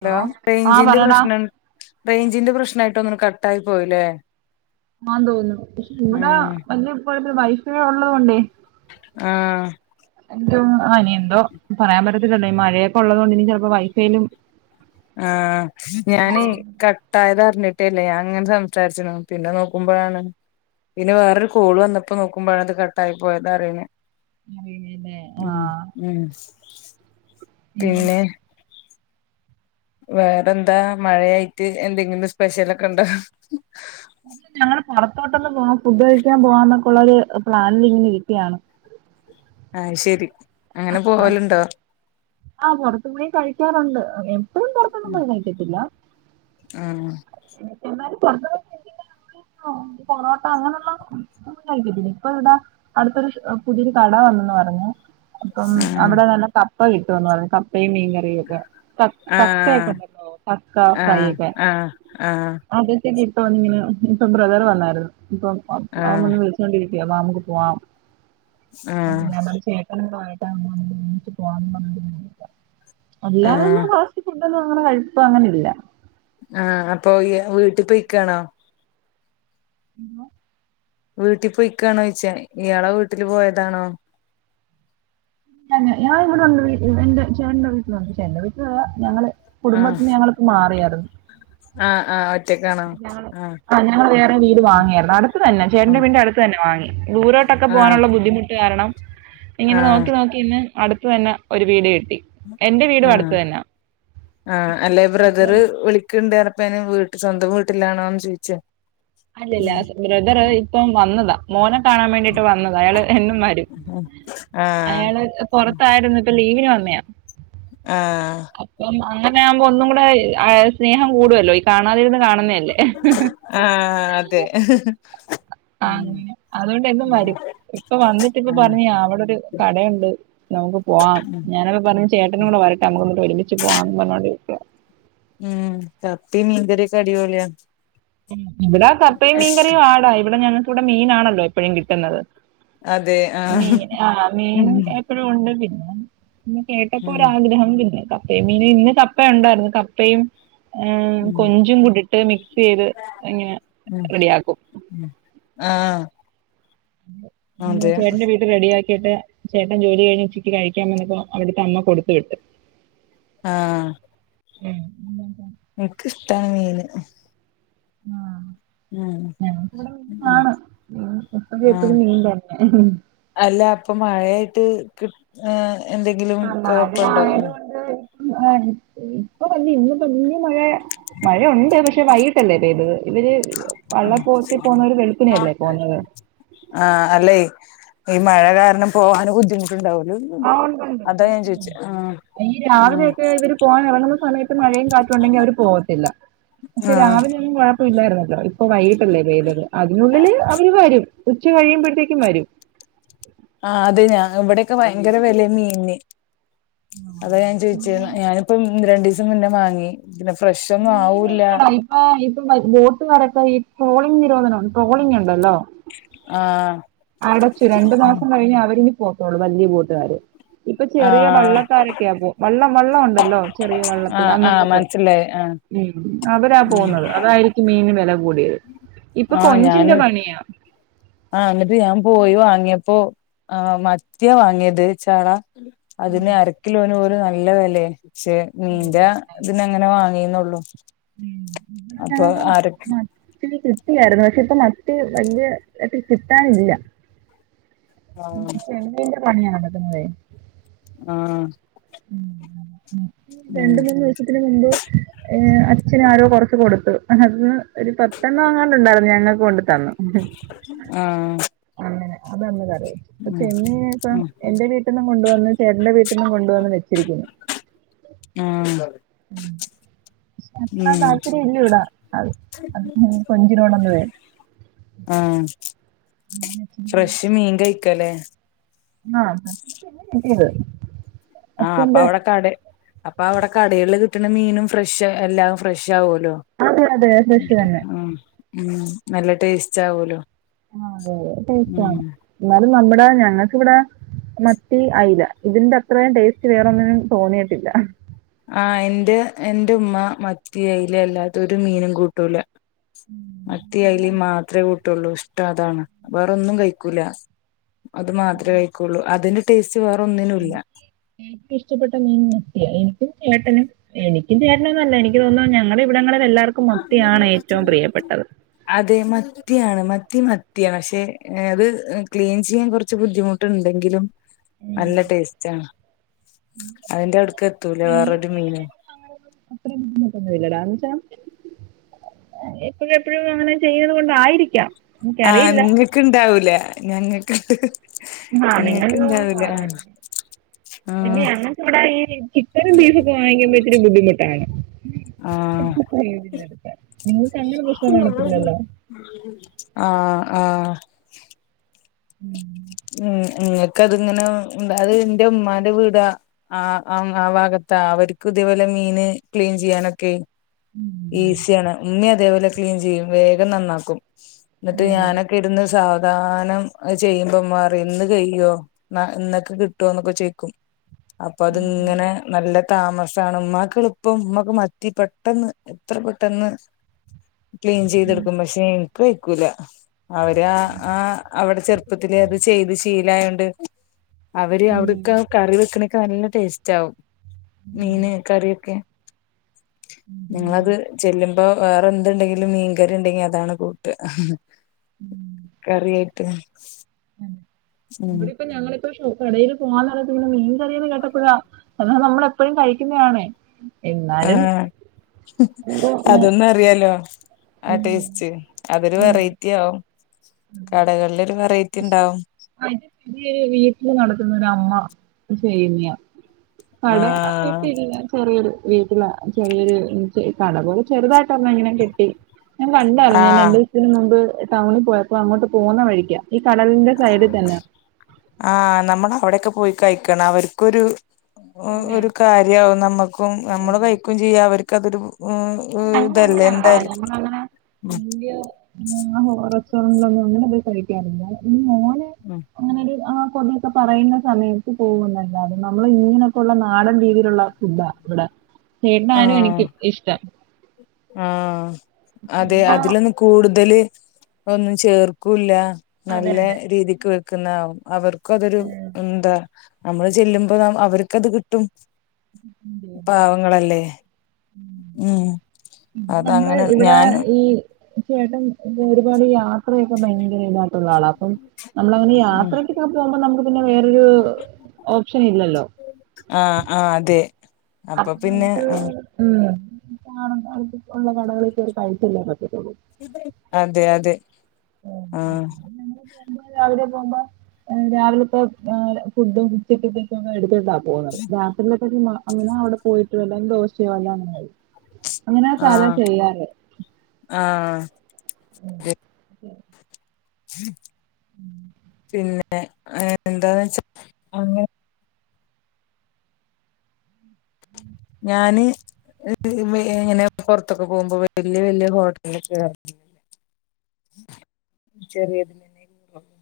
Hello ആഹ് റെയ്ഞ്ചിന്റെ പറയടാ പ്രശ്നം റെയ്ഞ്ചിന്റെ പ്രശ്നായി [unintelligible] കട്ടാ യി പോയില്ലേ ആ തോന്നുന്നു ഇവിട ഉം വല്യ കൊഴപ്പ വൈഫായ് ഒള്ളതുകൊണ്ടേ ആഹ് ആ ഇനി എന്തോ പറയാൻ പറ്റത്തില്ലല്ലോ ഈ മഴയൊക്കെ ഉള്ളത് കൊണ്ട് ഇനി ചിലപ്പോ വൈഫൈയിലും ആഹ് ഞാനെയ് എന്തേലും കട്ടായതാ ന്നിട്ടില്ലെ അങ്ങനെ സംസാരിച്ച പിന്നെ നോക്കുമ്പോഴാണ് പിന്നെ വേറൊരു കോള് വന്നപ്പോ നോക്കുമ്പോഴാണ് അത് കട്ടായിപോയത് അറിണ് ആഹ് പിന്നെ ആഹ് ഉം പിന്നെ വേറെന്താ മഴയായിട്ട് എന്തെങ്കിലും സ്‌പെഷലൊക്കെണ്ടോ ഞങ്ങ ള് പുറത്തോട്ടൊന്ന് പോ ഉപയോഗിക്കാൻ പോവാന്നൊക്കെയുള്ളൊരു പ്ലാനിൽങ്ങനെ കിട്യാണ് [unintelligible] അങ്ങനെ പോവലുണ്ടോ ആഹ് പുൊറത്തുകുടി കഴിക്കാറുണ്ട് [unintelligible] എപ്പഴും പുറത്തൊന്നുംപോയി കഴി ക്കത്തില്ല ആഹ [unintelligible] ഇപ്പൊ ഇവിടെ അടുത്തൊരു പുതിയൊരു കട വന്നന്ന് പറഞ്ഞു പ്പം ആഹ് അവിടെ നല്ലപ്പാ പോയിട്ട് വന്നൊളി [unintelligible] മീൻകറിയയൊക്കെ തക്കയൊക്കെ ഉണ്ടല്ലോ തക്ക ഫ്രൈ ഒക്കെ ആ ഇപ്പവന്നിങ്ങനെ ഇപ്പൊ ബ്രദറ് വന്നായിരുന്നു ഇപ്പം ആഹ് ആഹ് അവള് വിളിച്ചോണ്ടിരിക്കും ദേ വാ അമുക്ക് പോവാാം അ ആഹ് ഞങ്ങ ടെ ചേട്ടനാ [unintelligible] വങ്ങിച്ച് പോവാന്ന് പറഞ്ഞ നിന്നിട്ട അല്ലാ തന്ന ആഹ് [unintelligible] എ ന്നും അങ്ങനെ കഴിപ്പം അങ്ങനെ ഇല്ല ആഹ് അപ്പൊ യ്യ് വീട്ടിപ്പോയ് ക്കാണോ ഊ മ വീട്ടിപൊയ്ക്കാണോ ചോയിച്ച ഇയാളെ വീട്ടില് പോയതാണോ ഞ ഞാൻ ഇവിടെണ്ട്ഡീ വീഎ ന്റെ ചേട്ടന്റെ വീട്ടിലുണ്ട് ചേട്ടന്റെ വീട്ടിൽ ഞങ്ങള് കുടുംബതീന്ന് ഞങ്ങൾക്ക് മാറിയ ഉം ആ ആ ആ [unintelligible] ആ ഞങ്ങള് വേറെ വീട് വാങ്ങിയാരുന്നു അടുത്ത് തന്നെ ചേട്ടന്റെ ആഹ് വീണ്ട്ന്റെ അടുത്ത് തന്നെ വാങ്ങി ദൂരോട്ടൊക്കെ ആഹ് പോകാനുള്ള ബുദ്ധിമുട്ട് കാരണം ഇങ്ങനെ ആഹ് നോക്കി നോക്കി ഇന്ന് അടുത്തുതന്നെ ഒരു വീട് കിട്ട് ആ ആ അല്ലെ അപ്പം ബ്രദറ് വിളിക്ക് [unintelligible] വീട്ട് സ്വന്തം വീട്ടിലാണോന്ന് ചോദിച്ചേ അല്ലല്ല ബ്രദറ് ഇപ്പം വന്നതാ മോന കാണാൻ വേണ്ടിട്ട് വന്നത് അയാള് എന്നും മരും ഉം ആഹ് അയാള് പുറത്തായിരുന്നു ഇപ്പ ലീവ [unintelligible] ആഹ് അങ്ങനെ ആവുമ്പോ ഒന്നും കൂടെ ഇഹ് ആഹ് സ്നേഹം കൂടുല്ലോ ഈ കാണാതിരുന്ന് കാണുന്നേ അല്ലേ എഹ് ഹ് ഹ് ആ അതെ എഹ് ഹ് ഹ്.. ആ അങ്ങനെ അതുകൊണ്ട് എന്നും ഉം വരും ഇപ്പൊ വന്നിട്ട് ഇപ്പ ആഹ് പറഞ്ഞ് അവിടെ ഒരു കടയുണ്ട് നമുക്ക് പോവാം, ഉം ഞാനപ്പ പറഞ്ഞ് ചേട്ടനും കൂടെ വരട്ടെ നമുക്ക്ന്നിട്ട് ഒരുമിച്ച് പോവാന്ന് പറഞ്ഞോണ്ട് [inaudible] ഉം കപ്പിംമീങ്കറിക്കെ അടിപോളിയാ മ്.. ഇവിടാ കപ്പയും മീൻകറിയും ആടാ ഇവിടെ ഞങ് കുടെ മീനാണല്ലോ എപ്പഴും കിട്ടുന്നത് അതെ ആഹ് മീൻ ആ മീൻ ഉം എപ്പോഴും ഉണ്ട് പിന്നെ പിന്നെ കേട്ടപ്പോ ഉം ഒരാഗ്രഹം [unintelligible] [unintelligible] മീനും ഇന്ന് കപ്പയുണ്ടായിരുന്നു കപ്പയും, ആ ഉം കൊഞ്ചും കുടി ട്ട് മിക്സെയ്ത് ഇങ്ങനെ ഉം റെഡിയാക്കും ഉം ആഹ് മ് അതെ ചേട്ടന്റെ വീട്ടിൽ റെഡിയാക്കി കേട്ട ചേട്ടൻ ജോലി കഴിഞ്ഞ് ഉച്ചിക്ക് കഴിക്കാൻ വന്നപ്പോ അവിടുത്തെ അമ്മ കൊടുത്തു വിട്ട് ആഹ് മ് മ് ഇൻക്ക് ഇഷ്ടാണ് മീന് ഹ് ആഹ ഞങ്ങക് ഇവിട [unintelligible] ഉം ആണ് മ് എപ്പഴും എപ്പഴും ആഹ് മീൻ തന്നെ [unintelligible] ആഏ എന്തെങ്കിലും കൊഴപ്പുണ്ടോ ആഹ ഇപ്പൊ വന്നി ഇന്ന് തന്നി മഴ മഴയുണ്ട് പക്ഷെ വൈകിട്ടല്ലേ പെയ്ത് ഇവര് വള്ളപ്പോത്തിൽ പോകുന്നവര് ആഹ വെളുപ്പിനെയല്ലേ പോകുന്നത്. അല്ലെ ഈ മഴ കാരണം പോവാന് ബുദ്ധിമു ആ ഉണ്ട്ണ്ട് ആഹ് ഈ ആഹ് രാവിലെയൊക്കെ ഇവര് പോവാൻ ഇറങ്ങുന്ന സമയത്ത് മഴയും കാറ്റും ഉണ്ടെങ്കി അവര് പോവത്തില്ല പക്ഷെ ആഹ് രാവിലെ ഒന്നും കൊഴപ്പ ഇില്ലായിര്ന്നല്ലോ ഇപ്പ വൈകിട്ടല്ലേ വെയിലത് അതിനുള്ളിൽ അവര് വരും ഉച്ച കഴിയുമ്പോഴത്തേക്കും വരും ആ അത് ഞാൻ ഇവിടൊക്കെ വയങ്കര വിലയ മീന് ആ, അതാ ഞാൻ ചോയിച്ചെ പിന്നെ ഞാനിപ്പ ഒന്ന് രണ്ടീസെ [unintelligible] മാങ്ങി മീന് ഇല്ലടാ ഇപ്പ ഇപ്പ ബോട്ട് നെറക്ക ഈ ട്രോളിംഗ് നിരോധ ആ അടച്ചു രണ്ടു മാസം കഴിഞ്ഞ് അവരി ഒകെ ഓളെ വല്ല്യ കൂട്ട്ക്കാര് ഇപ്പൊ ചെറിയ ആഹ് വള്ളക്കാരൊക്കെയാ ഇപ്പം വള്ളം വള്ളം ഉണ്ടല്ലോ ചെറിയ വള്ളത്തിൽ ആഹ് ആഹ് അന്നങ്ങ് പോയി മനസ്സിലായി ആഹ് മ് അവരാ ഉം പോവുന്നത് അതായിരിക്കും മീന് ബെ ല കൂടിയത് ഇപ്പൊ ആഹ് കൊഞ്ചിന്റെ ഞാന് പണിയാ ആഹ് എന്നിട്ട് ഞാൻ പോയി വാങ്ങിയപ്പോ ആ മത്തിയാ വാങ്ങിയത് ചാള ഉം അതിന് അരക്കിലോന് ഓര് അ ഇള്ളതല്ലേ ക്ഷെ ഓ, മീന്റെ ഇതിനങ്ങനെ വാങ്ങി നൊള്ളൂ മ് [unintelligible] ഇല്ലായിര്ന്നു പക്ഷെ ഇപ്പ മത്തി വല്ല്യ ട്ട് കിട്ടാനില്ല മ് ആഹ് [unintelligible] ന്റെ പണിയാണ് തന്നെ ആ ഉം രണ്ട് മൂന്ന് ദിവസത്തിന് മുമ്പ് ഏ അച്ഛന് ആരോ കൊറച്ച് കൊട്ത്ത് പക്ഷ അത് ഒരു പത്തെണ്ണം എങ്ങാണ്ട് ഇണ്ടായിര്ന്നു ഞങ്ങക്ക് കൊണ്ട് തന്നു ആഹ് അങ്ങനെ അതങ്ങ് വര് ഇപ്പ ഉം ചെമ്മീന് ഇപ്പം ഉം എന്റെ വീട്ടിന്നും കൊണ്ടുവന്ന് ചേട്ടന്റെ വീട്ടിന്നും കൊണ്ട് വന്ന് വെ ച്ചിരിക്കുന്നു ഉം ഉം [inaudible] പക്ഷെ അത്ര ഉം താല്പര്യം ഇല്ല ഇവിടെ അത് കൊഞ്ചിനോട് ഒന്നുവേ ആഹ് ഫ്രഷ് മീൻ കയി ക്കല്ലേ ആഹ് കിട്ടീത് ആഹ് അപ്പൊ അവിടെക്കടേം അ അപ്പം അവിടെ കടേല് കിട്ടണ മീനും ഫ്രഷ് എല്ലാം ഫ്രഷ് ഷ് ആവുല്ലോ അതെ അതെ ഫ്രഷ് തന്നെ ആഹ് ഉം നല്ല ടേസ്റ്റ് ആവൂലോ ആ അതെ അതെ ടേസ്റ്റ് ഉം ആണ് എന്നാലും നമ്മടെ ഞങ്ങൾക്കിവിടെ മത്തി അയില ഇതിന്റെ അത്രയും ടേസ്റ്റ് വേറൊന്നിനും തോന്നിയിട്ടില്ല ആഹ് എന്റെ എന്റെ ഉമ്മ മത്തി അയില അല്ലാതെ ഒര് മീനും കൂട്ടൂല ഉം. മത്തീം അയലേം അവിടെണ്ട്. മാത്രേ കൂ ട്ടുള്ളൂ ഇഷ്ടം അതാണ് വേറൊന്നും കഴിക്കൂല അത് മാത്രമേ കഴിക്കുള്ളൂ അതിന്റെ ടേസ് എനിക്ക് ഏറ്റവും ഇഷ്ടപ്പെട്ട മീൻ മത്തിയാ എനി ചേട്ടനും എനിക്കും ചേട്ടനും എന്നല്ല എനിക്ക് തോന്നുന്നു ഞങ്ങടെ ഇവിടെങ്ങള് അതെ മത്തിയാണ് മ മത്തി മത്തിയാ പക്ഷേ അത് ക്ലീൻ ചെയ്യാൻ കുറച്ച് ബുദ്ധിമുട്ടുണ്ടെങ്കിലും ഉം. നല്ല ടേസ്റ്റ് ആണ് അതിന്റെ അടുക്ക് എത്തൂല മീൻ വേറൊരു മീനും ചെയ്യുന്നതിനൊന്നും അങ്ങനൊന്നും അത്ര ബുദ്ധിമുട്ടൊന്നുമില്ലടാ. എന്ന് വെച്ചാ എപ്പഴും എപ്പഴും അങ്ങനെ ചെയ്യുന്നത് കൊണ്ടായിരിക്കാം ആഹ് എനിക്കറിയില്ല. നിങ്ങക്ക് ഇണ്ടാവൂല ഞങ്ങൾക്ക് ആഹ് നിങ്ങക്ക് പാട് ആയിരിക്കും പിന്നെ ആഹ് ഞങ്ങക്ക് ഇവിടെ ഈ ചിക്കനും ബീഫും ഒക്കെ വാങ്ങിക്കുമ്പോ ഇത്തിരി ബുദ്ധിമുട്ടാണ് ആഹ് പ്രയോജനമെടുക്കാൻ നിങ്ങൾക്ക് അങ്ങനെ പ്രശ്നം കാണത്തില്ലല്ലോ ആഹ് ആഹ് [unintelligible] [unintelligible] അതിങ്ങനെ [unintelligible] അത് എന്റെ ഉമ്മാന്റെ വീടാ ആ ആ ഭാഗത്താ അവർക്ക് ഇതേപോലെ മീന് ക്ലീൻ ചെയ്യാനൊക്കെ ഈസിയാണ് ഉമ്മിയതേപോലെ ക്ലീൻ ചെയ്യും വേഗം നന്നാക്കും ന്നിട്ട് ഞാനൊക്കെ ഇരുന്ന് സാവ [unintelligible] ചെയ്യും ഇപ്പം മാറി എന്ന് കയ്യോ ന എന്നൊക്കെ കിട്ടോ എന്നൊക്കെ ചേക്കും അപ്പൊ അതിങ്ങനെ നല്ല താമസാണ് ഉമ്മാക്ക് എളിപ്പം ഉമ്മാക്ക് മറ്റേ പെട്ടെന്ന് എത്ര പെട്ടെന്ന് ക്ലീൻ ചെയ്തെടുക്കും പക്ഷെ എനിക്ക് ക്കൂല അവര് ആ ആ അവിടെ ചെർ പ്പതിലേ അത് ചെയ്ത് ശീലായോണ്ട് അവര് അവ്ട്ക്ക കറി വെക്ക്ണ നല്ല ടേസ്റ്റ് ആവും മീന് കറിയൊക്കെ നിങ്ങളത് ചെല്ലുമ്പോ വേറെ എന്ത്‌ണ്ടെങ്കിലും മീൻകറി ഉണ്ടെങ്കി അതാണ് കൂട്ട് കറിയാട്ട് ഇവിടെ ഇപ്പ ഞങ്ങളിപ്പ ഷോപ്പ് കടയിൽ പോവാന്ന്ള്ള മീൻ റിയ കേട്ടപ്പഴാ എന്നാത് നമ്മളെപ്പഴും കഴിക്കുന്നയാണേ ആഹ് ഇത് അതൊന്നു അറിയാലോ ആ ഉം, ടേസ്റ്റ് അതൊരു വെറൈറ്റി ആവും [inaudible] [unintelligible] കടകളിലൊരു വെറൈറ്റി ഉണ്ടാവും [unintelligible] വീട്ടില് നടക്കുന്നൊര് അമ്മ സേമിയാ കടെ ആഹ് ആയിട്ടില്ല ചെറിയൊരു വീട്ടില ചെറിയൊരു കട പോലെ ചെറുതായിട്ട് ഒരെണ്ണം ഇങ്ങനെയ്ങ്ങ് കെട്ടി ഞാൻ കണ്ടായിരുന്നു രണ്ടു ആഹ് ദിവസത്തിന് മുമ്പ് ടൗണിൽ പോയപ്പോ അങ്ങോട്ട് പോന്ന വഴിക്കാ ഈ കടലിന്റെ സൈഡിൽ തന്നാ ആഹ് നമ്മള് അവിടെക്കെ പോയി കയിക്കണം അവർക്കൊരു പിന്നെ ഒരു കാര്യവും നമ്മക്കും നമ്മള് കഴിക്കയും ചെയ്യും അവര് ക്കതൊരു ആ ഞമ്മൾങ്ങന ഞമ്മൾങ്ങനെ ഉം ന [unintelligible] ഭാഗങ്ങൾ ഒന്നും അങ്ങനെ പോയി കഴിക്കാറില്ല [unintelligible] അ ഉം അങ്ങനെ ഒരു ആ- [unintelligible] പറയുന്ന സമയത്ത് പോകുന്നുന്നല്ലാതെ നമ്മള് ഇങ്ങനൊക്കെ ഉള്ള നാടൻ രീതിയിലുള്ള ഫുഡാ ഇവിടെ എന്നാലും എനിക്ക് ഇഷ്ടാ... ആ.... അതെ അതിലൊന്ന് കൂടുതല്- ഒന്നും ചേർക്കൂല്ല നല്ല രീതിക്ക് അവർക്കും അതൊരു എന്താ നമ്മള് ചെല്ലുമ്പോ അവർക്കത് കിട്ടും പാവങ്ങളല്ലേ ഉം ഉംം നമ്മള് അതങ്ങനെ ഇവിടെ ഞാനും ഈ തീർച്ചയായിട്ടും ദൂരെ ദൂരെ യാത്ര അത്രയൊക്കെ ഭയങ്കര ഇതായിട്ടുള്ള ആളാണ് അപ്പം നമ്മള് അങ്ങനെ ഉം യാത്രക്കൊക്കെ പോകുമ്പോ നമുക്ക് പിന്നെ വേറൊരു ഓപ്ഷൻ ഇല്ലല്ലോ ആഹ് ആഹ് അതെ അപ്പൊ പിന്നെ നമുക്ക് ആഹ് ഉം അപ്പോ കാണുന്ന ഉള്ള കടകളിൽ കേറി കഴിച്ചല്ലോ പറ്റു അതെ അതെ ഉം..... ആഹ് നമ്മ രാവിലെ പോകുമ്പോ രാവിലെത്തെ ഫുഡും ഉച്ചക്കത്തെ ഫുഡും ഒക്കെ എടുത്തിണ്ടാവും പോ അങ്ങോട് രാത്രി അങ്ങനെ അവിടെ പോയിട്ട് വല്ല ദോശ വല്ലോം അങ്ങനെ കഴിക്കും അങ്ങനെ സാധാ ആഹ് ചെയ്യാറ് ആഹ് ഉ ഒക്കെ [inaudible] പിന്നെ എന്താ വെച്ചാ അ ഞാന് ഇങ്ങനെ പുറത്തൊക്കെ പോകുമ്പോ വല്യ വല്യ ഹോട്ടലൊക്കെ ചെറിയതിൽ തന്ന പോകുക